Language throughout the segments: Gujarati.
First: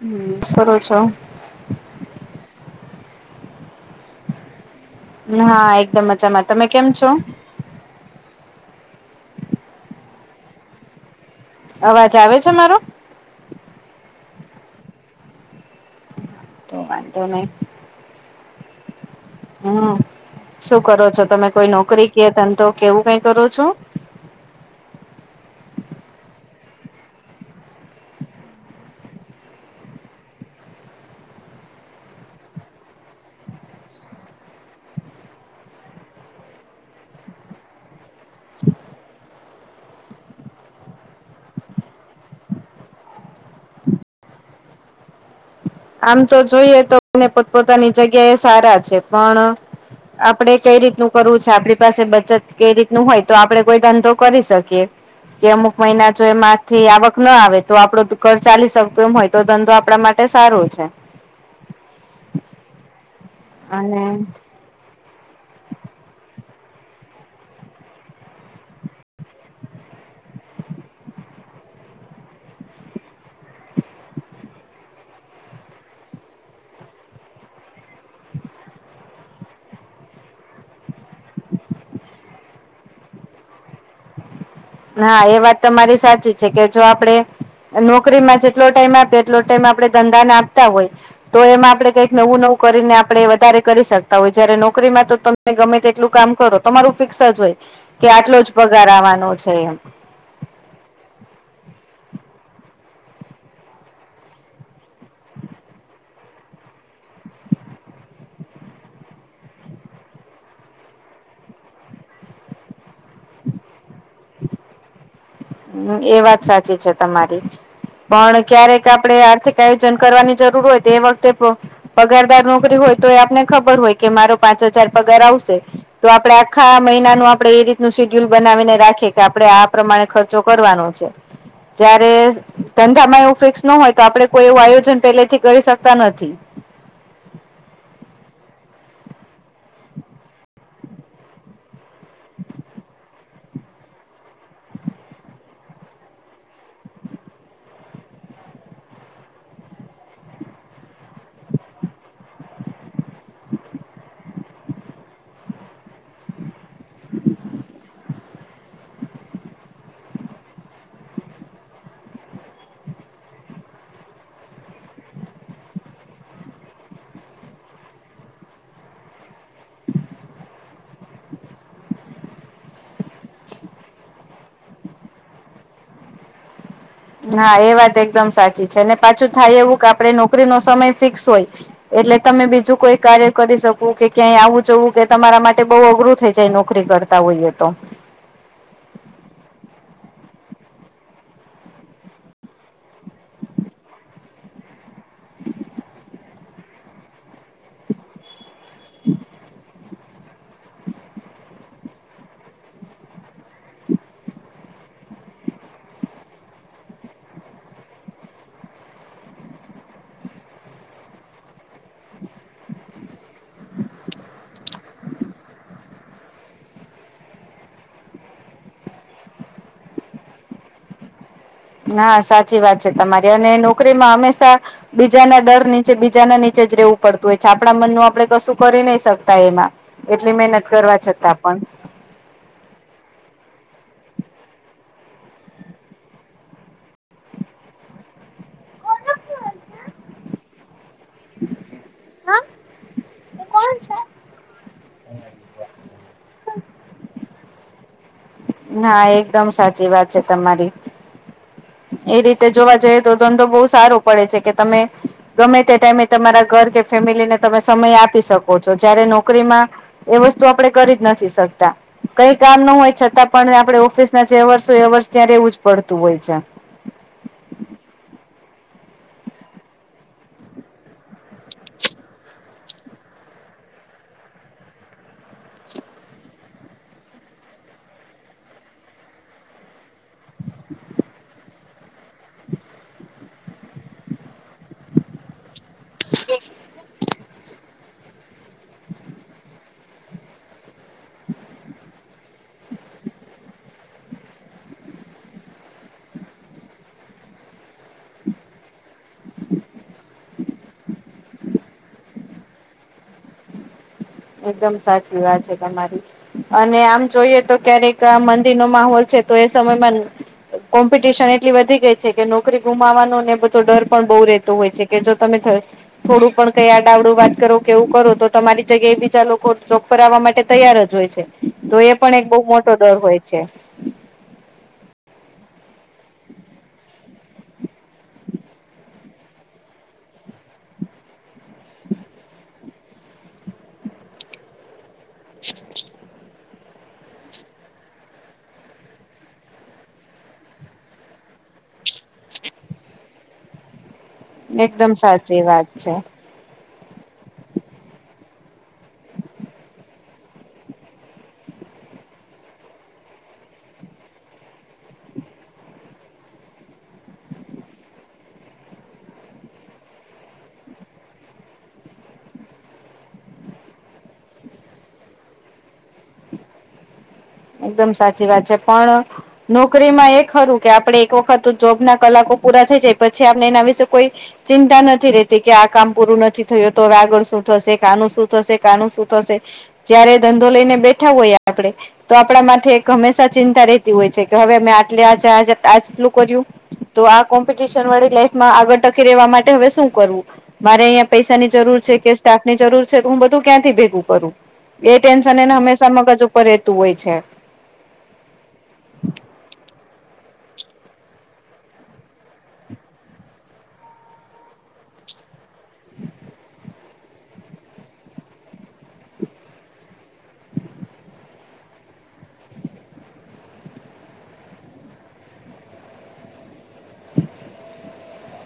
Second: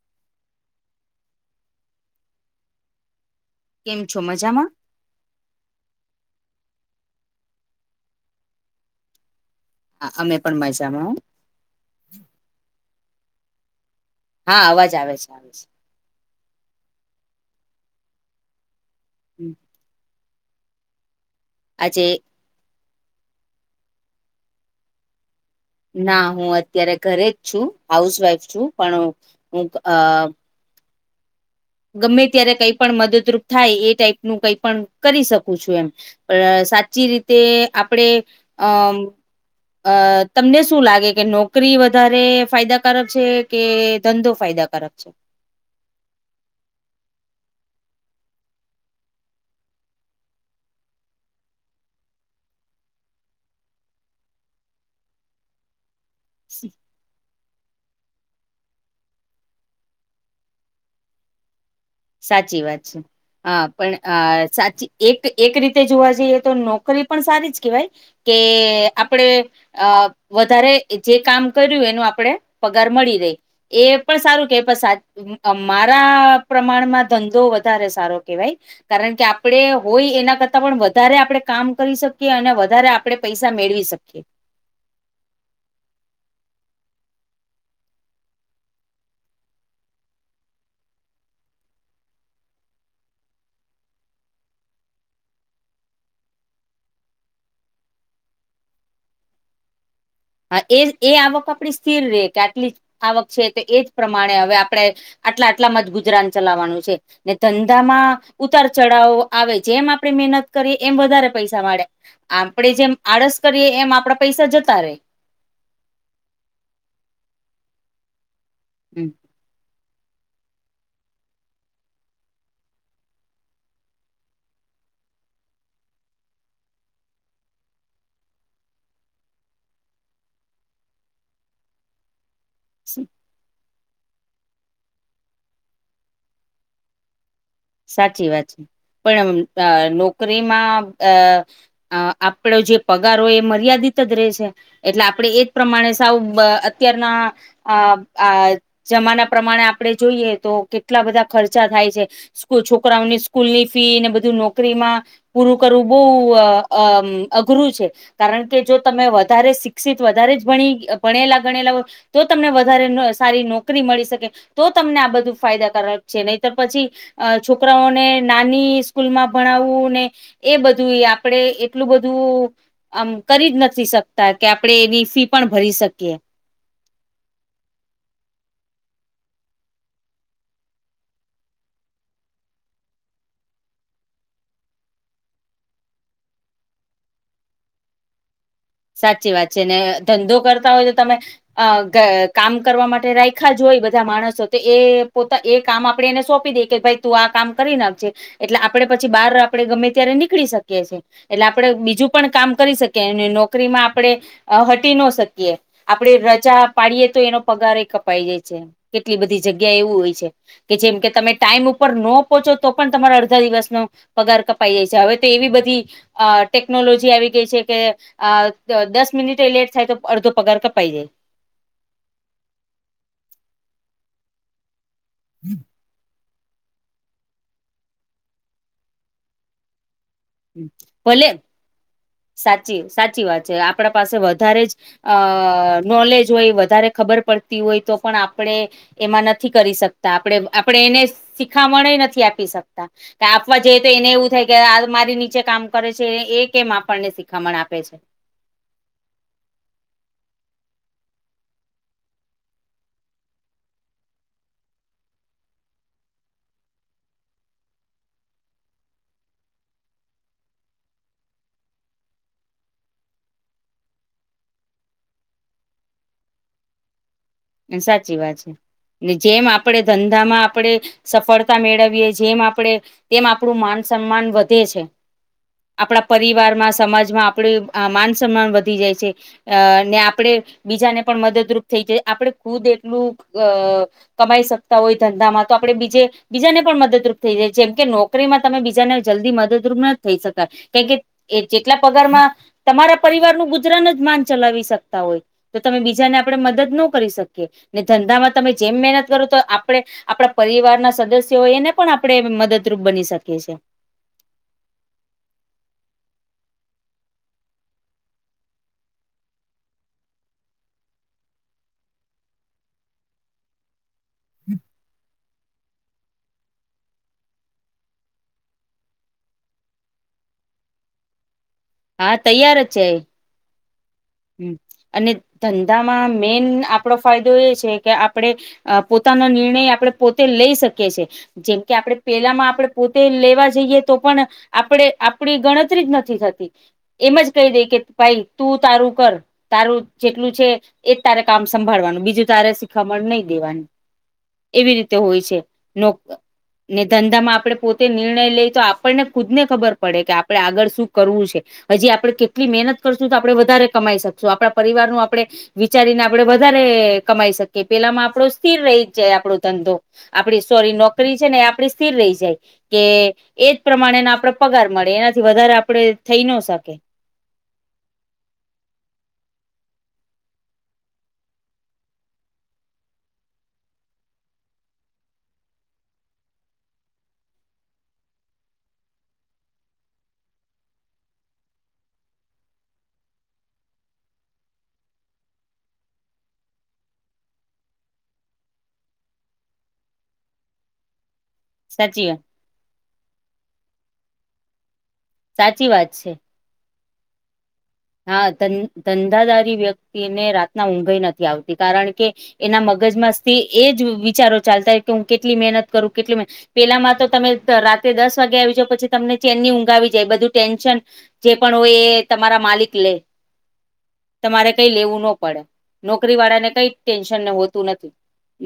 હમ્મ સારું ચાલ કેમ છો મજામાં? હા એકદમ મજામાં, તમે કેમ છો? હા, અમે પણ મજામાં હો અવાજ આવે છે મારો. હા, અવાજ આવે છે, આવે છે. તો વાંધો નહી. હમ્મ, શું કરો છો તમે કોઈ આજે નોકરી કે ધંધો કે એવું કઈ કરો છો. ના હું અત્યારે ઘરે જ છું, હાઉસવાઈફ છું પણ હું અ ગમે ત્યારે કઈ પણ મદદરૂપ થાય એ ટાઈપનું કઈ પણ કરી શકું છું એમ. પણ સાચી રીતે આપડે અમ અ તમને શું લાગે કે નોકરી વધારે ફાયદાકારક છે, કે ધંધો ફાયદા ફરક છે. આમ તો જોઈએ તો બંને પોતપોતાની જગ્યા સારા છે, પણ આપડે કઈ રીતનું કરવું છે, આપણી પાસે બચત કઈ રીત નુ હોય તો આપડે કોઈ ધંધો કરી શકીએ. કે અમુક મહિના જો એમાંથી આવક ના આવે તો આપડું ઘર ચાલી શકતું એમ હોય તો ધંધો આપણા માટે સારો છે. સાચી વાત છે, હા પણ અને અ સાચી એક એક રીતે જોવા જઈએ તો નોકરી પણ સારી જ કહેવાય, કે આપણેે અ વધારે જે કામ કર્યું એનું આપણેે પગાર મળી રય એ પણ સારું કે પણ સાચું મારા પ્રમાણમાં ધંધો વધારે સારો કેહેવાય. કારણ કે આપડે હોય એના કરતાં પણ વધારે આપડે કામ કરી શકીએ, અને વધારે આપડે પૈસા મેળવી શકીએ. હા એ વાત તમારી સાચી છે કે, જો આપડે નોકરીમાં જેટલો ટાઈમ આપે એટલો ટાઈમ આપડે ધંધાને આપતા હોય. તો એમાં આપડે કંઈક નવું નવું કરીને આપણે વધારે કરી શકતા હોય જયારે નોકરીમાં તો તમે ગમે તે એટલું કામ કરો તમારું ફિક્સ જ હોય કે આટલો જ પગાર આવવાનો છે, એમ હા એ એ આવક આપણી સ્થિર રયે કે આટલી આવક છે તો એજ પ્રમાણે હવે આપણે આટલા આટલા માજ ગુજરાન ચલાવવાનું છે. ને ધંધામાં ઉતાર ચઢાવો આવે છે, જેમ આપણે મહેનત કરીએ એમ વધારે પૈસા મળે. આપડે જેમ આળસ કરીએ એમ આપણા પૈસા જતા રહેે. એ વાત સાચી છે, તમારી પણ ક્યારેક હમ આપડે આર્થિક આયો જન કરવાની જરૂર હોય, તો તે એ વખતે પગારદાર નોકરી હોય, તોએ આપને ખબર હોય કે મારો પાંચ હજાર પગાર આવશે. તો આપણે આખા મહિનાનું આપડે એ રીતનું શેડ્યુલ બનાવીને રાખીએ કે આપણે આ પ્રમાણે ખર્ચ, કરવાનો છે, જ્યારે ધંધા મા એવું કંઈક ન હોય તો આપડે કોઈ એવું આયોજન પેલે થી કરી શકતા નથી. સાચી વાત છે, પણ નોકરીમાં અ અ આપડો જે પગાર હોય એ મર્યાદિત જ રહે છે, એટલે આપણે એજ પ્રમાણે સાવ અત્યારના, અ આ જમાના પ્રમાણે આપણે જોઈએ તો કેટલા બધા ખર્ચા થાય છે. છોકરાઓની સ્કૂલ ની ફીને બધું નોકરીમાં, પૂરું કરવું બહુ અ અઘરું છે, કારણ કે, જો તમે વધારે શિક્ષિત વધારે જ ભણી ભણેલા ગણેલા હો. તો તમને વધારે ન સારી નોકરી મળી શકે. તો તમને આ બધું ફાયદાકારક છે, નહીંતર પછી અ છોકરાઓને નાની સ્કૂલમાં ભણાવવું ને એ બધું ય આપડે એટલું બધું આમ કરી જ નથી શકતા કે આપણે એ વિશી પણ ભરી શકીએ. હા એ વાત એકદમ સાચી છે અને પાછું થાય એવું કે આપણે નોકરી નો સમય ફિક્સ હોય. એટલે તમે બીજું કોઈ કાર્ય કરી શકું કે ક્યાંય આવું જવું કે તમારા માટે બહુ અઘરું થઇ જાય નોકરી કર તા હોઈએ તો. સાચી વાત છે, ને ધંધો કરતા હોય તો તમે. અ કામ કરવા માટે રાયખા જ હોય બધા માણસો તો એ પોતા એ કામ આપડે એને સોંપી દે. કે ભાઈ તું આ કામ કરી નાખજે એટલે આપડે પછી બહાર આપડે ગમે ત્યારે નીકળી શકીએ છીએ. એટલે આપણે બીજું પણ કામ કરી શકીએ અને નોકરીમાં આપણે અ હટી ન શકીએ. આપડે રજા પાડીએે તો એનો પગાર એ કપાઈ જાય છે, કેટલી બધી જગ્યા એવું હોય છે. કે જેમ તમે ટાઈમ ઉપર ન પહોંચો પણ તમારા અડધા દિવસનો પગાર કપાઈ જાય છે હવે તો એવી બધી અ ટેકનોલોજી આવી ગઈ છે કે અ દસ મિનિ લેટ થાય તો અડધો પગાર કપાય જાય. હા સાચી વાત છે, તમારી અને નોકરીમાં હંમેશા બીજાના ડર નીચે બી બીજાના નીચે જ રહેવું પડતું હોય છે, આપણા મનનું આપણે કશું કરી નહી શકતા એમાં. એટલી મહેનત કરવા ભલે છતાં પણ સાચી સાચી વાત છે આપણા પાસે વધારે જ અ નોલેજ હોય વધારે ખબર પડતી હોય તો પણ આપણે એમાં નથી કરી શકતા આપણે આપડે એને સી શીખામણે નથી આપી શકતા કે આપવા જઈએ તો એને એવું થાય કે આ મારી નીચે કામ કરે છે, એ કેમ આપણને શીખામણ આપે છે. ના એકદમ સાચી વાત છે તમારી. એ રીતે જોવા જઈએ તો ધંધો બહુ સારો પડે છે કે તમે ગમે તે ટાઈમે તમારા ઘર કે ફેમિલીને તમે સમય આપી શકો છો, જયારે નોકરીમાં એ વસ્તુ આપણેે કરી જ નથી શકતા. કંઈ કામ ન હોય છતાં પણ આપણે ઓફિસના જે અવર્સ હોય એ અવર્સ ત્યાં રહેવું જ પડતું હોય છે. સાચી વાત છે ને જેમ આપડે ધંધામાં આપડે સફળ મેળવીએ, જેમ આપણેે તેમ આપણું માન સન્માન વધે છે. આપણા પરિવારમાં સમાજમાં આપડે માન સન્માન વધી જાય છે. અ ને આપડે બીજાને પણ મદદરૂપ થઈ જાય આપડે ખુદ એટલું અ કમાઈ શકતા હોય ધંધામાં તો આપણે બીજે બીજાને પણ મદદરૂપ થઈએ છીએ જેમ કે નોકરીમાં તમે બીજાને જલ્દી મદદરૂપ ન થઈ શકતા કેમ કે, એ જેટલા પગારમાં તમારા પરિવારનું ગુજરાન જ માંડ ચલાવી શકતા હોય તો તમે બીજાને આપણે મદદ નો કરી શક કીએ, ને ધંધામાં તમે જેમ મહેનત કરો તો આપણે આપણા પરિવારના સદસ્ય હોય એને પણ આપણે મદદરૂપ બની શકીએ છીએ. એકદમ સાચી વાત છે તમારી. અને આમ જોઈએ તો ક્યારેક મંદિરનો માહોલ છે તો એ સમયમાં કોમ્પિટિશન એટલી વધી છે કે નોકરી ગુમાવાનું ને એ બધ તો ડર પણ બહુ રહેતો હોય છે કે જો તમે ઘ થોડું પણ કઈ આડાઅવડું વાત કરો કેવું કરો તો તમારી જગ્યાએ બી બીજા લોકો ચોક પર આવવા માટે તૈયાર જ હોય છે તો એ પણ હા એક બહુ તૈયાર જ મોટો છે ડર એ હોય છે હમ અને ધંધામાં મેન આપડો ફાયદો એ છે કે આપડે અ પોતાના નિર્ણય આપણે પોતે લઈ શકીએ છીએ જેમકે આપણે પેલામાં આપણે પોતે જ લેવા જઈએ તો પણ આપણે જ આપડી ગણતરી જ નથી થતી એમ જ કહી દે કે ભાઈ તું તારું કર તારું જેટલું છે એજ તારે કામ સંભાળવાનું બીજું તારે શીખામન દેવા એવી એકદમ રીતે હોય છે સાચી વાત છે. લોક ને ધંધામાં આપણે પોતે નિર્ણય લઈ તો આપણને ખુદ ને ખબર પડે કે આપણે આગળ શું કરવું છે હજી આપણે કેટલી મહેનત કરશું તો આપણે વધારે કમાઈ શકશું આપણા પરિવારનું આપણે વિચારીને આપડે વધારે કમાઈ શકીએ પેલામાં આપણો સ્થિર રહી જાય આપણો ધંધો આપડી સોરી નોકરી છે ને એ આપડી સ્થિર રહી જાય કે એજ પ્રમાણેના આપડે પગાર મળે એનાથી વધારે આપડે થઈ ન શકે એકદમ સાચી વાત છે પણ નોકરીનું એ ખરું કે આપડે એક વખત જોબના કલાકો પૂરા થઈ જાય પછી આપણે એના વિશે કોઈ ચિંતા નથી રેતી કે આ કામ પૂરું નથી થયું તો હવે આગળ શું થશે કે આનું શું થશે કા આનું શું થશે જયારે ધંધો લઈને બેઠા હોય આપડે તો આપણા માથે એક હંમેશા ચિંતા રહેતી હોય છે કે હવે મે આટલે આજે આટલું કર્યું તો આ કોમ્પિટિશન વાળી લાઈફમાં આગળ ટકી રહેેવા માટે હવે શું કરવું મારે અહિયા પૈસા ની જરૂર છે સાચી કે વાત સ્ટાફ ની જરૂર છે તો હું ક્યાંથી ભેગું કરું એ ટેન્શન એને સાચી હંમેશા વાત છે. મગજ ઉપર રહેતું હોય છે હા ધં-ધન્ધાદારી વ્યક્તિને રાતના ઊંઘઈ નથી આવતી કારણ કે એના મગજમાં સ્થી એજ વિચારો ચાલતા હોય કે હું કેટલી મહેનત કરું કેટલી પેલામાં તો તમે રાત્રે દસ વાગે આવી જાાવ પછી તમને ચેનની ઊંઘ આવી જાય બધું ટેન્શન જે પણ હોય એ તમારા માલિક લેય તમારે કઈ લેવું ન પડે નોકરી વાળા ને કઈ ટેન્શન હોતું નથી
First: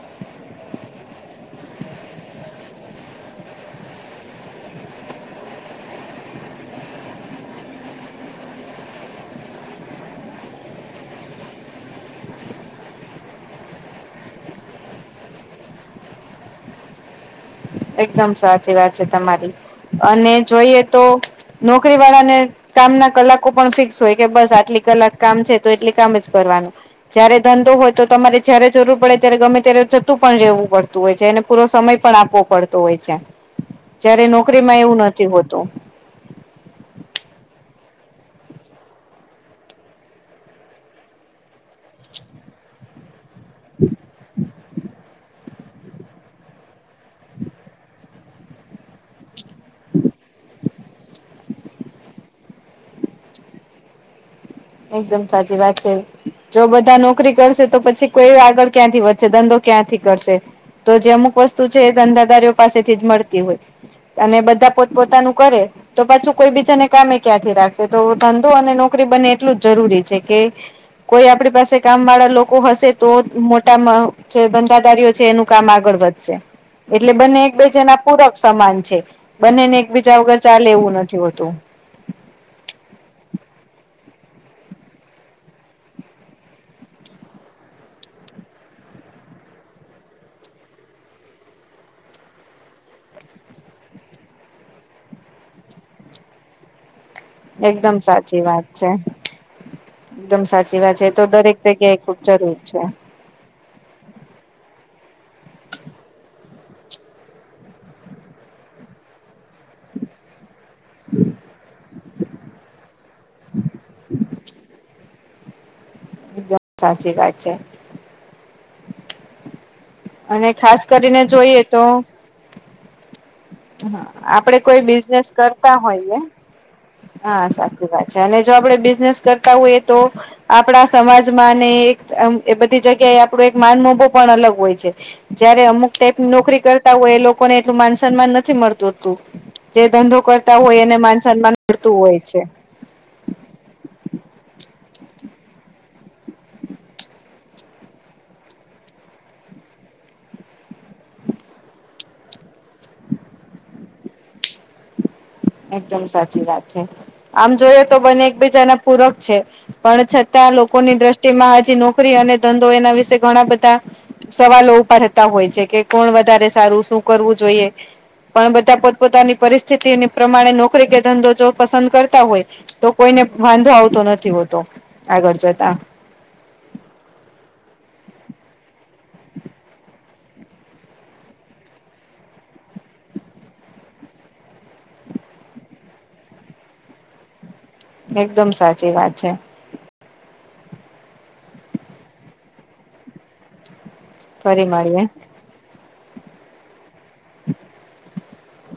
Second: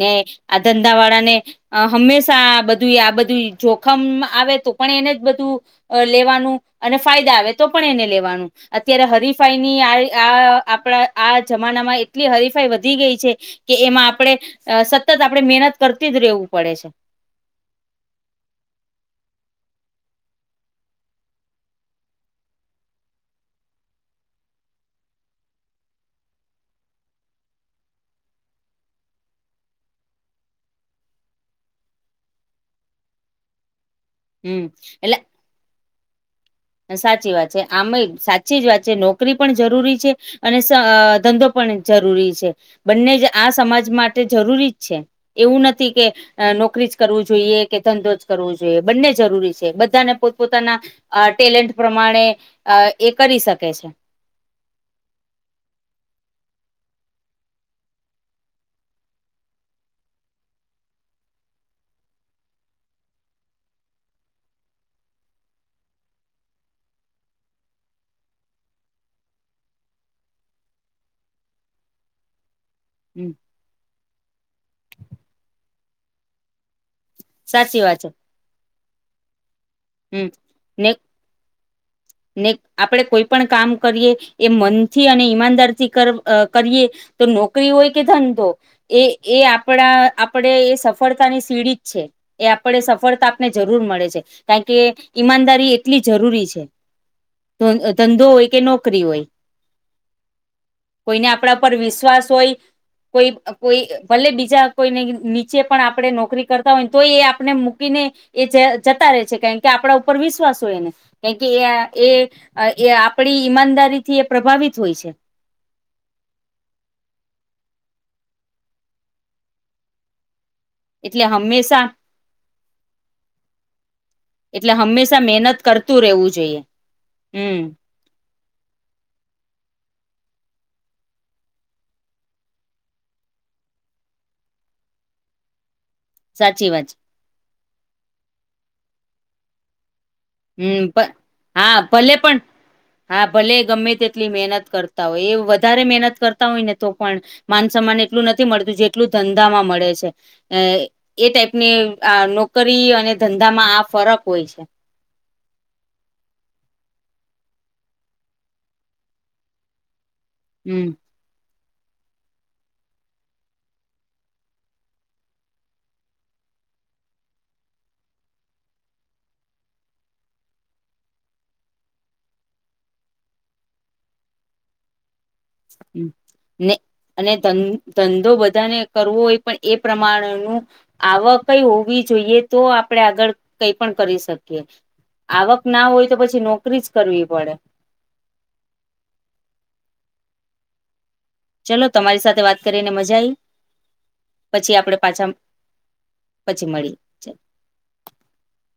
ને આ ધંધા વાળા ને અ હંમેશા બધું આ બધું જોખમ આવે તો પણ એને જ બધું અ લેવાનું અને ફાયદા આવે તો પણ એને લેવાનું અત્યારે હરીફાઈની આ આ આપણા આ જમાનામાં એટલી હરીફાઈ વધી ગઈ છે. કે એમાં આપડણે સતત આપણે મહેનત કરતી જ રહેેવું પડે છે એકદમ સાચી વાત છે તમારી અને જોઈએ તો નોકરી વાળાને કામ ના કલાકો પણ ફિક્સ હોય કે બસ આટલી કલાક કામ છે તો એટલી કામ જ કરવાનું જયારે ધંધો હોય તો તમારે જયારે જરૂર પડે ત્યારે ગમે ત્યારે જતું પણ રહેવું પડ હોય છે એને પૂરો સમય પણ આપવો પડતો હોય છે જયારે હમ નોકરીમાં એવું એટલે નથી હોતું સાચી વાત છે આમય સાચી જ વાત છે નોકરી પણ જરૂરી છે અને ધંધો પણ જરૂરી છે બંને જ આ સમાજ માટે જરૂરી જ છે એવું નથી કે અ નોકરી જ કરવું જોઈએ કે ધંધો જ કરવો જોઈએ બંને જરૂરી છે બધાને પોત-પોતાના ટેલેન્ટ પ્રમાણે એ કરી શકે છે એકદમ સાચી વાત છે જો બધા નોકરી કરશે તો પછી કોઈ આગળ ક્યાંથી વધશે, ધંધો ક્યાંથી કરશે? તો જે અમુક વસ્તુ છે એ ધંધાદારીઓ પાસેથી જ મળતી હોય. અને બધા પોત પોતાનું કરે તો પાછું કોઈ બીજાને કામે ક્યાંથી રાખશે, તો ધંધો અને નોકરી બંને એટલું જ જરૂરી છે કે કોઈ આપણી પાસે કામ વાળા લોકો હશે તો હમ જ મોટ તેમ જે ધંધાદારીઓ છે એનું કામ આગળ વધશે. એટલે, બંને સાચી એકબીજા વાત ના છે પૂરક સમાન છે. બંનેને એકબીજા હમ વગર ચાલે ને એવું નથી હોતું. ને આપણેે કોઈ પણ કામ કરીએ, એ મનથી અને ઈમાનદાર થી કરીએ- -તો નોકરી હોય કે ધંધો- -એ એ આપણા આપડે, એ સફળતા ની સીડી જ છે. એ, આપણે સફળતા આપને જરૂર મળે છે. કારણ કે ઈમાનદારી એટલી જરૂરી છે. એકદમ ધંધો સાચી હોય કે વાત છે. નોકરી હોય એકદમ સાચી વાત છે, તો કોઈને દરેક આપણા પર જગ્યા એ ખૂબ વિશ્વાસ હોય જરૂરી છે. કોઈ કોઈ ભલે બીજા કોઈને નીચે પણ આપણે નોકરી કરતા હોય, ને તો એ આપણે મૂકીને- એ જતા રહે છે. કારણ કે, આપડા ઉપર વિશ્વાસ હોય એને. કારણ કે એ- એ, એ આપડી ઈમાનદારી થી એ પ્રભાવિત હોય છે. એકદમ સાચી વાત છે. અને, ખાસ કરીને એટલે જોઈએ હંમેશા તો- હા, આપડે એટલે કોઈ હંમેશા બિઝનેસ મહેનત કરતા કરતું હોઈએ, રહેવું જોઈએ હા હમ સાચી વાત. -અને જો આપડે બિઝનેસ કરતા હોઈએ તો- આપણા સમાજમાં, ને એક એ બધી જગ્યાએ આપણો એક માન મોભો પણ અલગ હોય છે. -જયારે અમુક- ક્યાંક, નોકરી સાચી વાત કરતા હોય એ લોકોને એટલું માન સન્માન નથી મળતું હોતુ. જે ધંધો કર- -તા હોય હમ એને માન સન્માન હા મળતું ભલે હોય પણ છે. હા, ભલે ગમે તેટલી મહેનત કરતા હોય. એ વધારે મહેનત કરતા હોય ને તો પણ- માન સન્માન એટલું નથી મળતું, જેટલું ધંધામાં મળે છે. એ ટાઈપ ની, આ નોકરી અને ધંધામાં આ ફરક છે. એકદમ સાચી વાત છે. આમ, જોયએ તો બને એકબીજા ના પૂરક છે. પણ છતાં, હમ લોકોની દ્રષ્ટિમાં હજી નોકરી અને ધંધો એના વિશે ઘણા બધા- સવાલો ઉપર [unintelligible] તા હોય છે. કે કોણ વધારે સારું, શું કરવું જોઈએ. પણ, બધા પોત-પોતાની પરિસ્થિતિની- -પ્રમાણે નોકરી કે ધંધો જો પસંદ કરતા હોય, તો કોઈને વાંધો આવતો નથી હોતો. આગળ જતા- -ને અને ધંધો બધાને કરવો હોય પણ એ પ્રમાણ નું - આવકઈ હોવી જોઈએ, તો આપડે આગળ કઈ પણ કરી શકીએ. આવક ના હોય તો, પછી નોકરી જ કરવી પડે. એકદમ સાચી વાત છે. ચલો, તમારી સાથે વાત કરીને મજા આઈ. ફરી પછી આપડે મળીએ. પાછા- પછી મળીએ. [inaudible]